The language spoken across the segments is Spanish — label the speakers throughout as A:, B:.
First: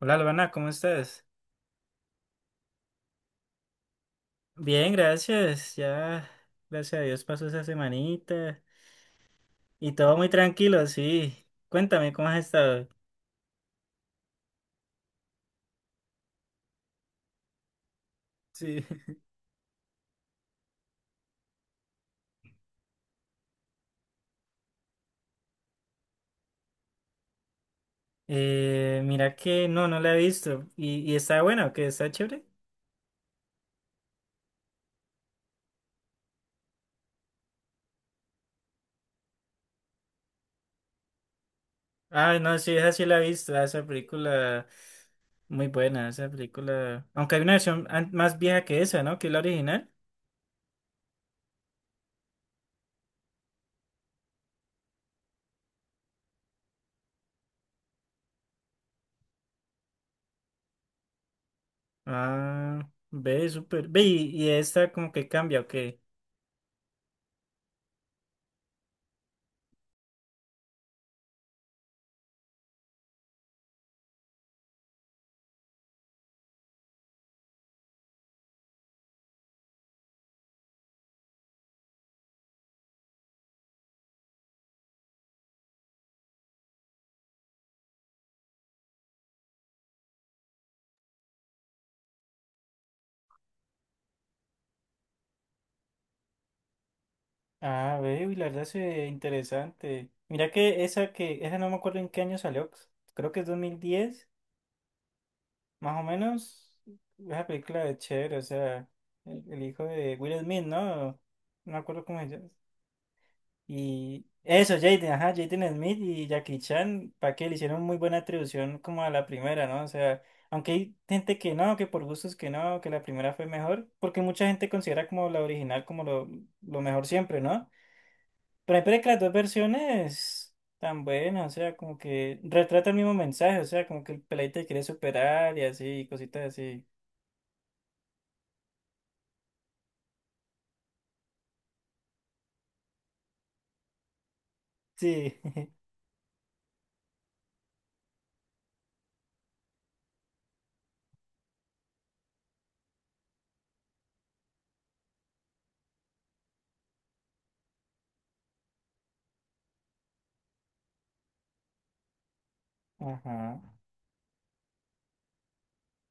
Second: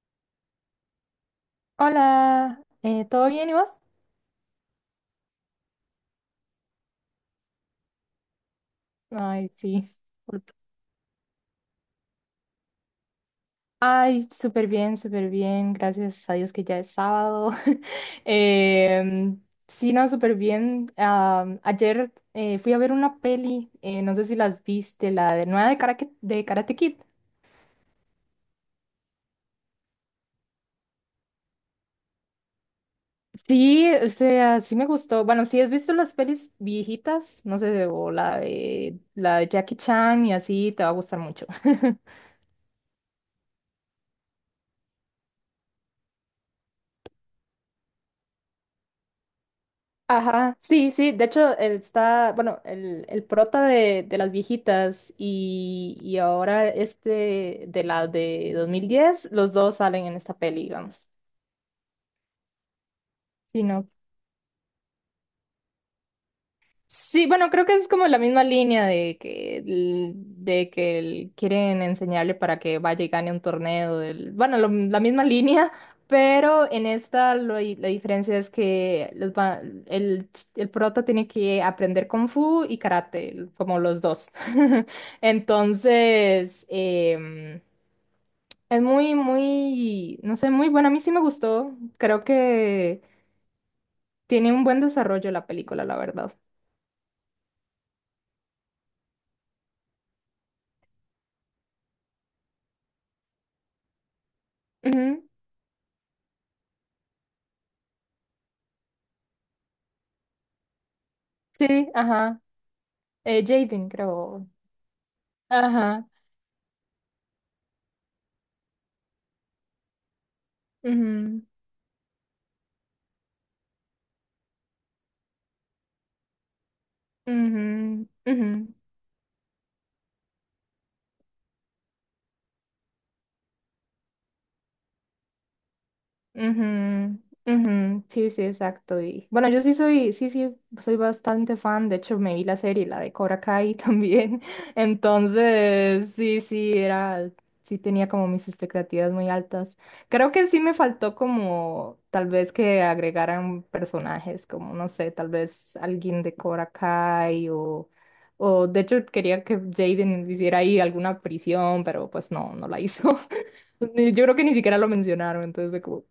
A: Hola, Albana, ¿cómo estás?
B: Hola, ¿todo bien y vos?
A: Bien, gracias. Ya, gracias a Dios pasó esa semanita
B: Ay, sí.
A: y todo muy
B: Disculpa.
A: tranquilo, sí. Cuéntame, ¿cómo has estado?
B: Ay, súper bien, súper bien. Gracias a Dios que ya es sábado.
A: Sí.
B: Em, sí, no, súper bien. Ayer fui a ver una peli, no sé si las viste, la de nueva de Karate Kid.
A: Mira que no la he visto. ¿Y está buena o qué? ¿Está chévere?
B: Sí, o sea, sí me gustó. Bueno, si has visto las pelis viejitas, no sé, o la de Jackie Chan y así, te va a gustar mucho.
A: Ah, no, sí, esa sí la he visto. Esa película, muy buena, esa película. Aunque hay una versión más vieja que esa, ¿no? Que es la original.
B: Ajá, sí, sí, de hecho está, bueno, el prota de las viejitas y ahora este de la de 2010, los dos salen en esta peli, digamos.
A: Ah, ve,
B: Sí,
A: súper.
B: no,
A: Ve, y esta como que cambia, ¿ok?
B: sí, bueno, creo que es como la misma línea de que, quieren enseñarle para que vaya y gane un torneo. Bueno, la misma línea, pero en esta la diferencia es que el, el prota tiene que aprender Kung Fu y Karate, como los dos. Entonces, es muy, muy, no sé, muy bueno. A mí sí me gustó. Creo que tiene un buen desarrollo la película, la verdad.
A: Ah, veo y la verdad se ve interesante. Mira que esa no me acuerdo en qué año salió. Creo que es 2010
B: Ujú,
A: más o menos. Esa película de chévere, o sea, el hijo de Will Smith, ¿no? No me
B: sí,
A: acuerdo cómo se
B: ajá.
A: llama.
B: Jaden,
A: Y
B: creo.
A: eso, Jaden, ajá, Jaden Smith
B: Ajá.
A: y Jackie Chan, para que le hicieron muy buena atribución como a la primera, ¿no? O sea, aunque hay gente
B: Ujú,
A: que no, que por gustos que no, que la primera fue mejor, porque mucha gente considera como la original como lo mejor siempre, ¿no?
B: ujú, ujú.
A: Pero hay que las dos versiones tan buenas, o sea, como que retrata el mismo mensaje, o sea, como que el peladito quiere superar y así, y cositas así.
B: Ujú, ujú, sí, sí, exacto. Y bueno, yo sí soy, sí, sí, soy bastante fan. De hecho, me vi la serie, la de Cobra Kai también.
A: Sí.
B: Entonces, sí, sí, era, sí tenía como mis expectativas muy altas. Creo que sí me faltó como tal vez que agregaran personajes, como no sé, tal vez alguien de Cobra Kai o de hecho quería que Jaden hiciera ahí alguna prisión, pero pues no, no la hizo.
A: Ajá.
B: Yo creo que ni siquiera lo mencionaron, entonces fue como,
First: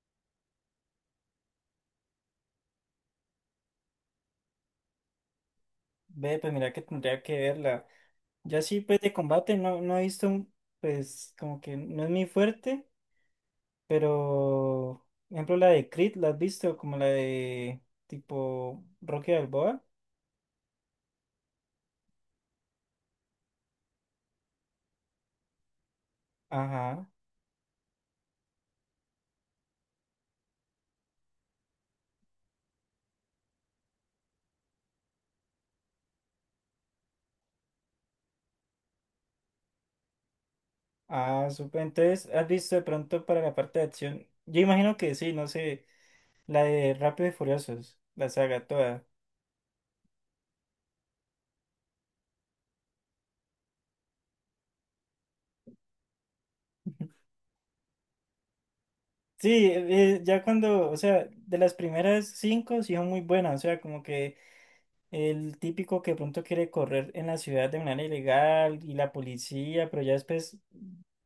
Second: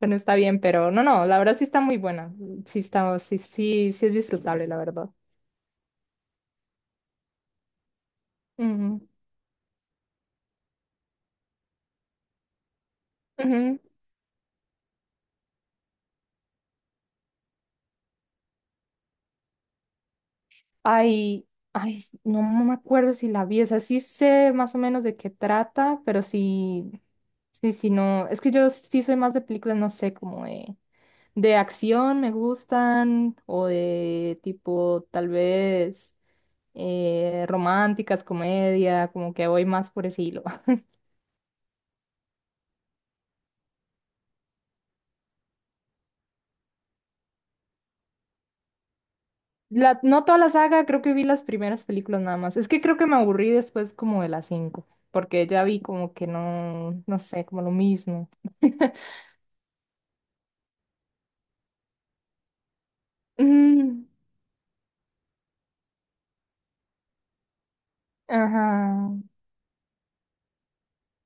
B: bueno, está bien, pero no, no, la verdad sí está muy buena. Sí está, sí, sí, sí es disfrutable, la verdad.
A: Ve, pues mira que tendría que verla. Yo así,
B: Ujú,
A: pues de combate no he visto, pues como que no es muy fuerte,
B: ujú.
A: pero, por ejemplo, la de Creed, ¿la has visto? Como la de tipo Rocky Balboa.
B: Ay, ay, no no me acuerdo si la vi, o sea, sí sé más o menos de qué trata, pero sí,
A: Ajá.
B: sí, sí, no, es que yo sí soy más de películas, no sé, como de acción me gustan, o de tipo, tal vez, románticas, comedia, como que voy más por ese hilo.
A: Ah, súper. Entonces, ¿has visto de pronto para la parte de acción? Yo imagino que sí, no sé. La de Rápido y Furiosos, la saga toda.
B: La, no toda la saga, creo que vi las primeras películas nada más. Es que creo que me aburrí después como de las cinco, porque ya vi como que no, no sé, como lo mismo.
A: Sí, ya cuando, o sea, de las primeras cinco sí son muy buenas, o sea, como
B: Mm,
A: que el típico que de pronto quiere correr en la ciudad de manera ilegal y la
B: ajá,
A: policía, pero ya después,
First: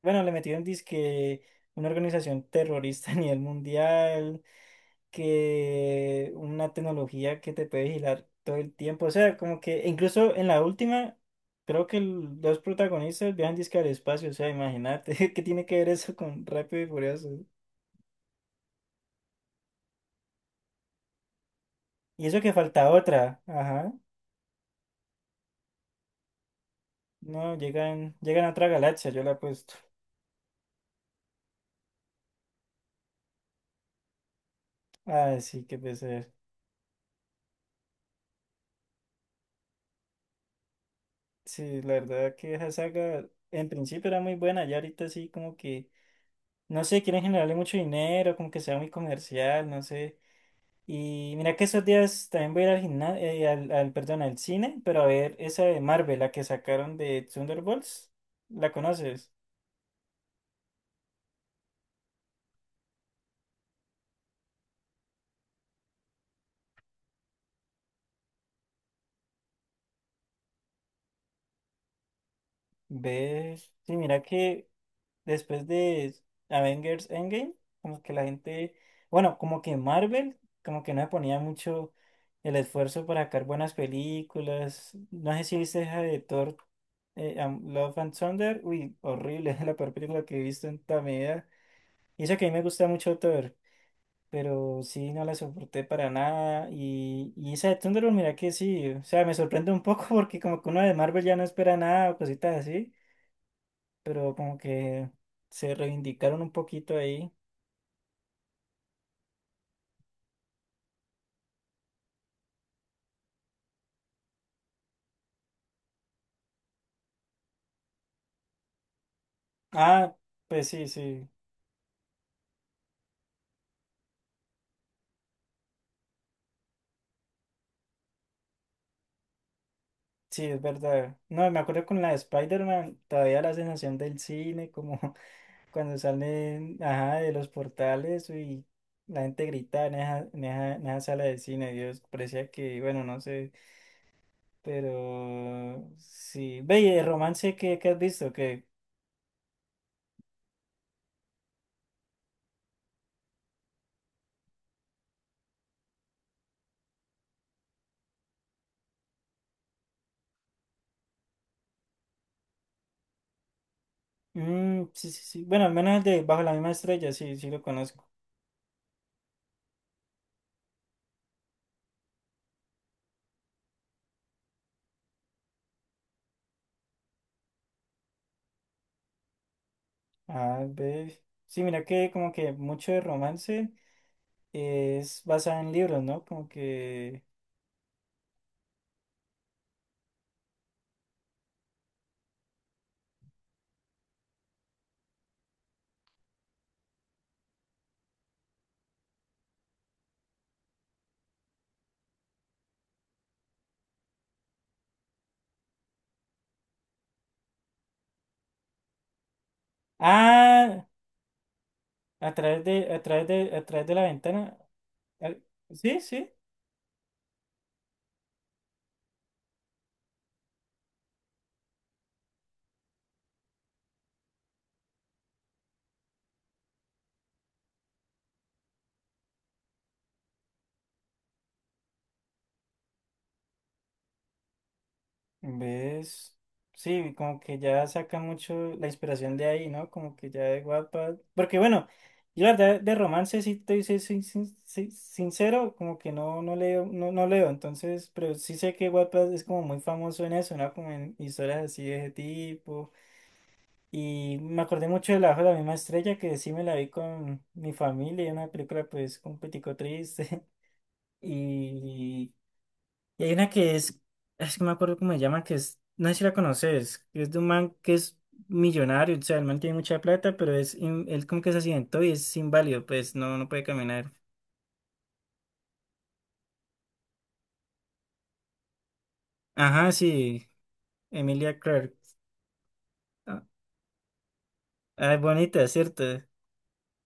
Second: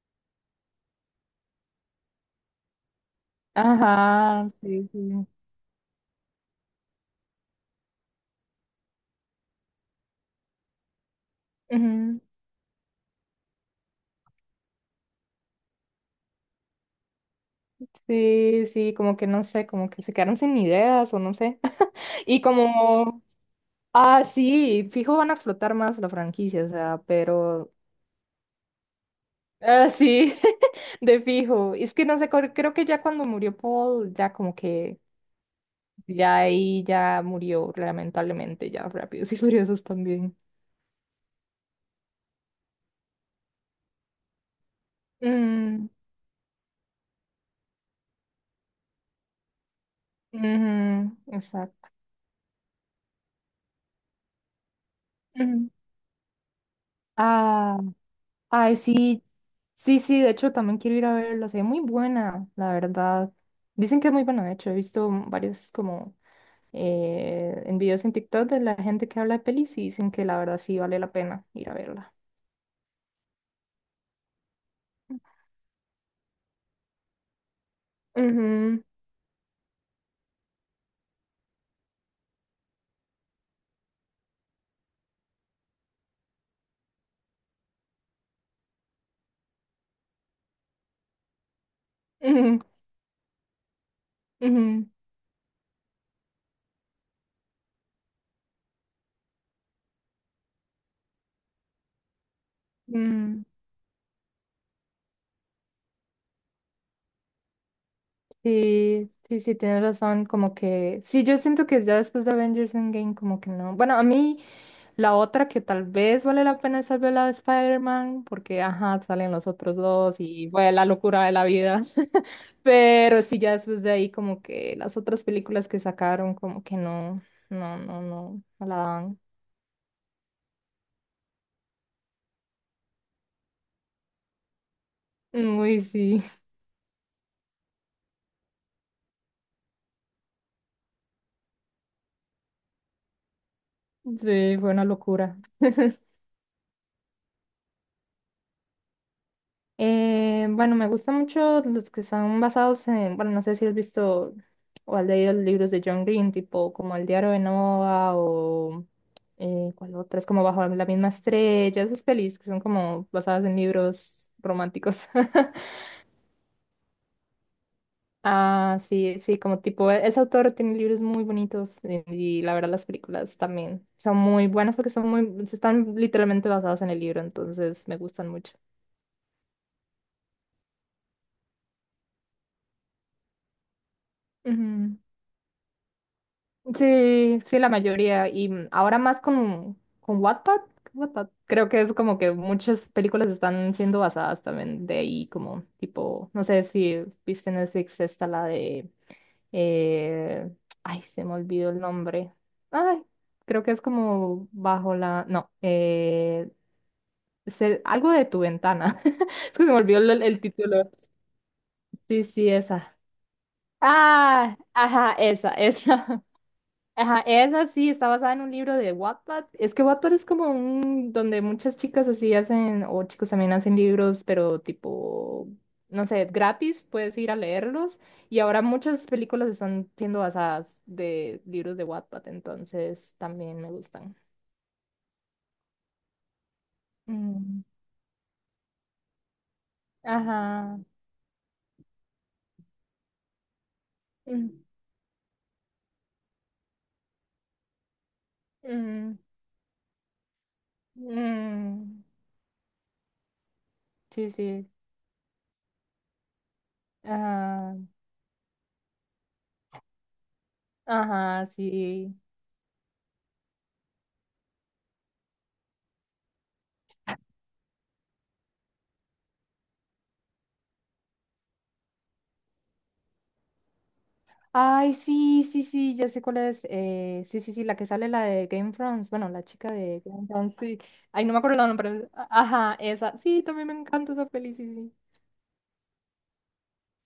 A: bueno, le metieron disque una organización terrorista a nivel mundial.
B: ajá, sí, sí.
A: Que una tecnología que te puede vigilar todo el tiempo. O sea, como que incluso en la última, creo que
B: Ujú,
A: los protagonistas viajan disque al espacio. O sea, imagínate, ¿qué tiene que ver eso con Rápido y Furioso?
B: sí, sí, como que no sé, como que se quedaron sin ideas o no sé.
A: Y eso
B: Y
A: que falta
B: como,
A: otra. Ajá.
B: ah, sí, fijo van a explotar más la franquicia, o sea,
A: No,
B: pero,
A: llegan a otra galaxia, yo la apuesto.
B: ah, sí, de fijo. Es que no sé, creo que ya cuando murió Paul, ya como que
A: Ah, sí, qué pesar.
B: ya ahí ya murió, lamentablemente, ya Rápidos y Furiosos también.
A: Sí, la verdad que esa saga en principio era muy buena, ya ahorita sí como que,
B: Mm,
A: no sé, quieren generarle mucho dinero, como que sea muy comercial, no sé.
B: ujú,
A: Y mira que esos
B: exacto.
A: días también voy a ir al gimnasio, perdón, al cine, pero a ver esa
B: Ujú.
A: de Marvel, la que sacaron de
B: Ah,
A: Thunderbolts, ¿la
B: ay, sí,
A: conoces?
B: sí, sí, de hecho también quiero ir a verla, se ve muy buena, la verdad. Dicen que es muy buena, de hecho, he visto varios como en videos en TikTok de la gente que habla de pelis y dicen que la verdad sí vale la pena ir a verla.
A: ¿Ves? Sí, mira que después de Avengers Endgame, como que la gente,
B: Ujú,
A: bueno, como que Marvel, como que no le ponía mucho el esfuerzo para sacar buenas películas. No sé si viste esa de Thor, Love and Thunder, uy, horrible, la peor película que he visto en toda mi vida. Y eso que a mí
B: ujú,
A: me gusta mucho Thor. Pero
B: ujú,
A: sí, no la soporté para nada. Y esa de Thunderbolt, mira que sí, o sea, me sorprende un poco porque como que uno de Marvel ya no espera nada o cositas así,
B: ujú.
A: pero como que se reivindicaron un poquito ahí.
B: Sí, sí, sí, tienes razón, como que sí, yo siento que ya después de Avengers Endgame como que no. Bueno, a mí la otra que tal vez vale la pena es ver la de Spider-Man, porque ajá, salen los otros
A: Ah,
B: dos y
A: pues
B: fue la
A: sí,
B: locura
A: sí,
B: de la vida. Pero sí, ya después de ahí como que las otras películas que sacaron como que no, no, no, no, no la dan.
A: sí, es verdad. No, me acuerdo con la de Spider-Man, todavía la sensación del cine, como
B: Muy
A: cuando
B: sí,
A: salen, ajá, de los portales y la gente grita en en esa sala de cine, Dios, parecía que, bueno, no sé.
B: sí, fue una locura.
A: Pero sí, ve, y de romance que, has visto, que
B: Bueno, me gustan mucho los que están basados en, bueno, no sé si has visto o has leído los libros de John Green, tipo como El diario de Noah o ¿cuál otra? Es como Bajo la misma estrella, esas pelis que son como basadas en libros
A: mm,
B: románticos.
A: sí, sí, sí. Bueno, al menos el de Bajo la misma estrella, sí, sí lo conozco.
B: Ah, sí, sí, como tipo, ese autor tiene libros muy bonitos y, la verdad las películas también son muy buenas porque son muy, están literalmente basadas en el libro, entonces me gustan mucho.
A: Ah, ve. Sí, mira que como que mucho de romance
B: Ujú.
A: es basado en libros, ¿no? Como que.
B: Sí, sí, la mayoría. Y mm, ahora más con Wattpad, Wattpad. Creo que es como que muchas películas están siendo basadas también de ahí, como tipo, no sé si viste Netflix esta, la de... eh, ay, se me olvidó el nombre. Ay, creo que es como bajo la... No, algo de tu ventana. Es que se me olvidó el
A: Ah,
B: título. Sí, sí, esa.
A: a través de la ventana.
B: Ah, ajá,
A: Al-
B: esa,
A: Sí,
B: esa.
A: sí.
B: Ajá, esa sí, está basada en un libro de Wattpad. Es que Wattpad es como un donde muchas chicas así hacen, o chicos también hacen libros, pero tipo, no sé, gratis, puedes ir a leerlos. Y ahora muchas películas están siendo basadas de libros de Wattpad, entonces también me gustan.
A: ¿Ves? Sí, como que
B: Mm,
A: ya saca mucho la inspiración de ahí, ¿no? Como que ya de
B: ajá.
A: Wattpad. Porque bueno, yo la verdad de romance sí estoy
B: Mm,
A: sincero, como que no leo, no leo, entonces, pero sí sé que
B: mm,
A: Wattpad es como muy famoso en eso, ¿no? Como en historias así de
B: mm.
A: ese tipo.
B: Sí,
A: Y me
B: sí.
A: acordé mucho de La Bajo de la misma estrella, que sí me la vi con mi
B: Ajá.
A: familia, y una película pues un poquitico triste.
B: Ajá, sí.
A: Y y hay una es que no me acuerdo cómo se llama, que es, no sé si la conoces, que es de un man que es millonario, o sea, el man tiene mucha plata, pero él como que se accidentó y es inválido, pues no, no puede caminar.
B: Ay, sí, sí, sí, ya sé cuál es. Sí, sí, sí, la que sale, la de Game of Thrones. Bueno, la chica
A: Ajá,
B: de Game of
A: sí,
B: Thrones, sí. Ay, no me
A: Emilia
B: acuerdo el nombre.
A: Clarke.
B: Ajá, esa. Sí, también me encanta esa peli, sí, sí.
A: Ah, es bonita, ¿cierto?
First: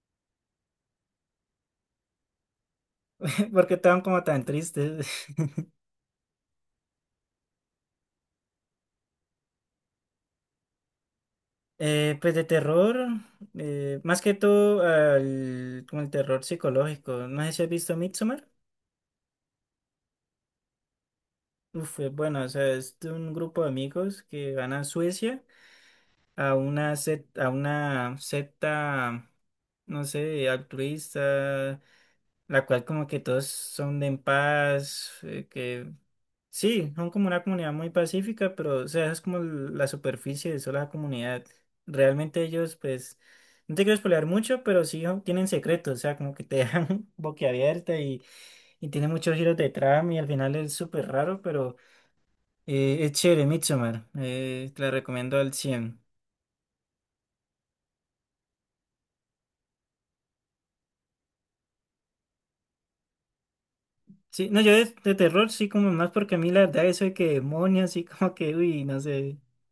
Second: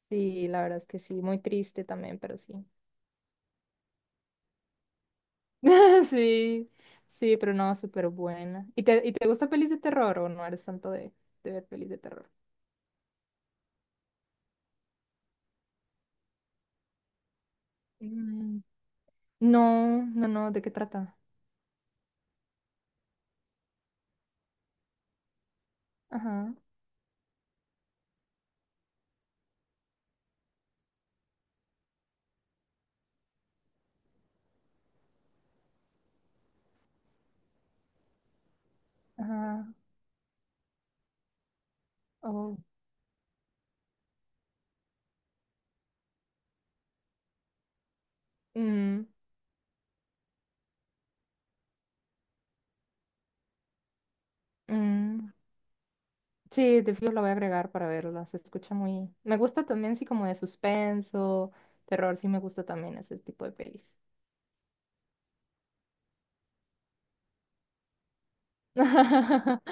B: Sí, la verdad es que sí, muy triste también, pero sí.
A: Porque estaban como tan tristes.
B: Sí, sí, pero no, súper buena. Y te gusta pelis de terror o no eres tanto de ver pelis de terror?
A: Pues de terror, más que todo como el terror psicológico. No sé si has visto Midsommar.
B: Mm, no, no, no, ¿de qué trata?
A: Uf, es bueno, o sea, es de un grupo de amigos que van a Suecia
B: Ajá,
A: a una secta, no sé, altruista, la cual como que todos son de en paz, que sí, son como una comunidad muy pacífica, pero o sea, esa es como
B: ajá.
A: la superficie de sola comunidad. Realmente
B: Oh.
A: ellos, pues, no te quiero spoilear mucho, pero sí son- tienen secretos, o sea, como que te dejan boquiabierta y
B: Mm,
A: tiene muchos giros de trama y al final es súper raro, pero es chévere, Midsommar, te la
B: mm.
A: recomiendo al cien.
B: Sí, de fijo la voy a agregar para verla. Se escucha muy... Me gusta también, sí, como de suspenso, terror, sí me gusta también ese tipo de pelis.
A: Sí, no, yo de terror sí como más porque a mí la verdad eso de que demonios sí como que, uy, no sé.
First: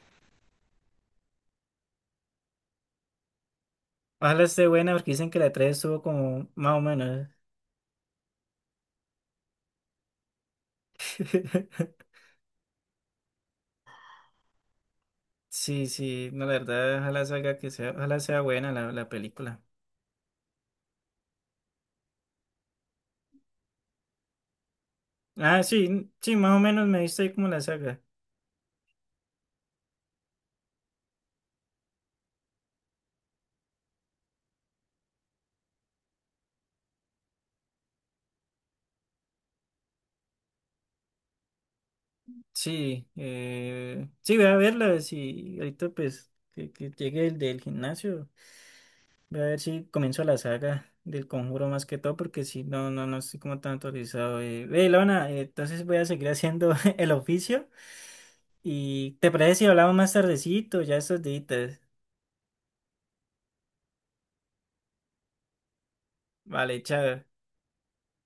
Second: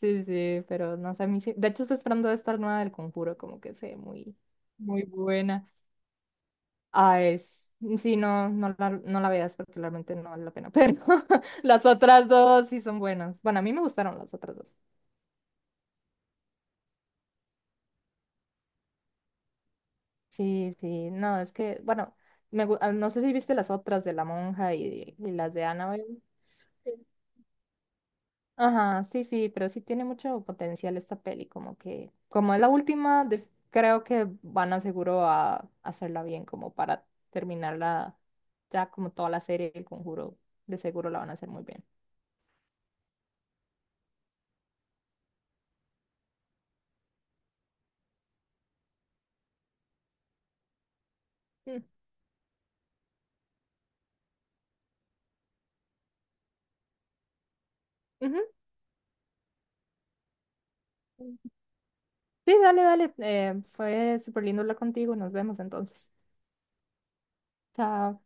B: Sí, sí, pero no sé, a mí sí... De hecho, estoy esperando esta nueva del Conjuro, como que se muy,
A: Ojalá esté buena
B: muy
A: porque dicen que la
B: buena.
A: tres estuvo como más o
B: Ah,
A: menos.
B: es... Sí, no, no la, no la veas porque realmente no vale la pena, pero las otras dos sí son buenas. Bueno, a mí me gustaron las otras dos.
A: Sí, sí, no, la verdad, ojalá salga que sea, ojalá sea buena la película.
B: Sí, sí, no, es que, bueno, me, ah, no sé si viste las otras de La Monja y las
A: Ah,
B: de
A: sí,
B: Annabelle.
A: sí, más o menos me viste ahí como la saga.
B: Ajá, sí, sí, pero sí tiene mucho potencial esta peli, como que, como es la última, creo que van a seguro a hacerla bien, como para terminarla ya como toda la serie, el conjuro, de seguro la van a hacer muy bien.
A: Sí, sí, voy a verla, si ahorita pues que llegue el del gimnasio. Voy a ver si comienzo la saga del Conjuro
B: Mm,
A: más que todo, porque si no, no, no estoy como tan autorizado. Ve, Lona, entonces voy a seguir haciendo el oficio. ¿Y te parece si hablamos más tardecito, ya estos
B: ujú.
A: días?
B: Sí, dale, dale, fue súper lindo hablar contigo, nos vemos entonces.
A: Vale, chao.
B: Chao.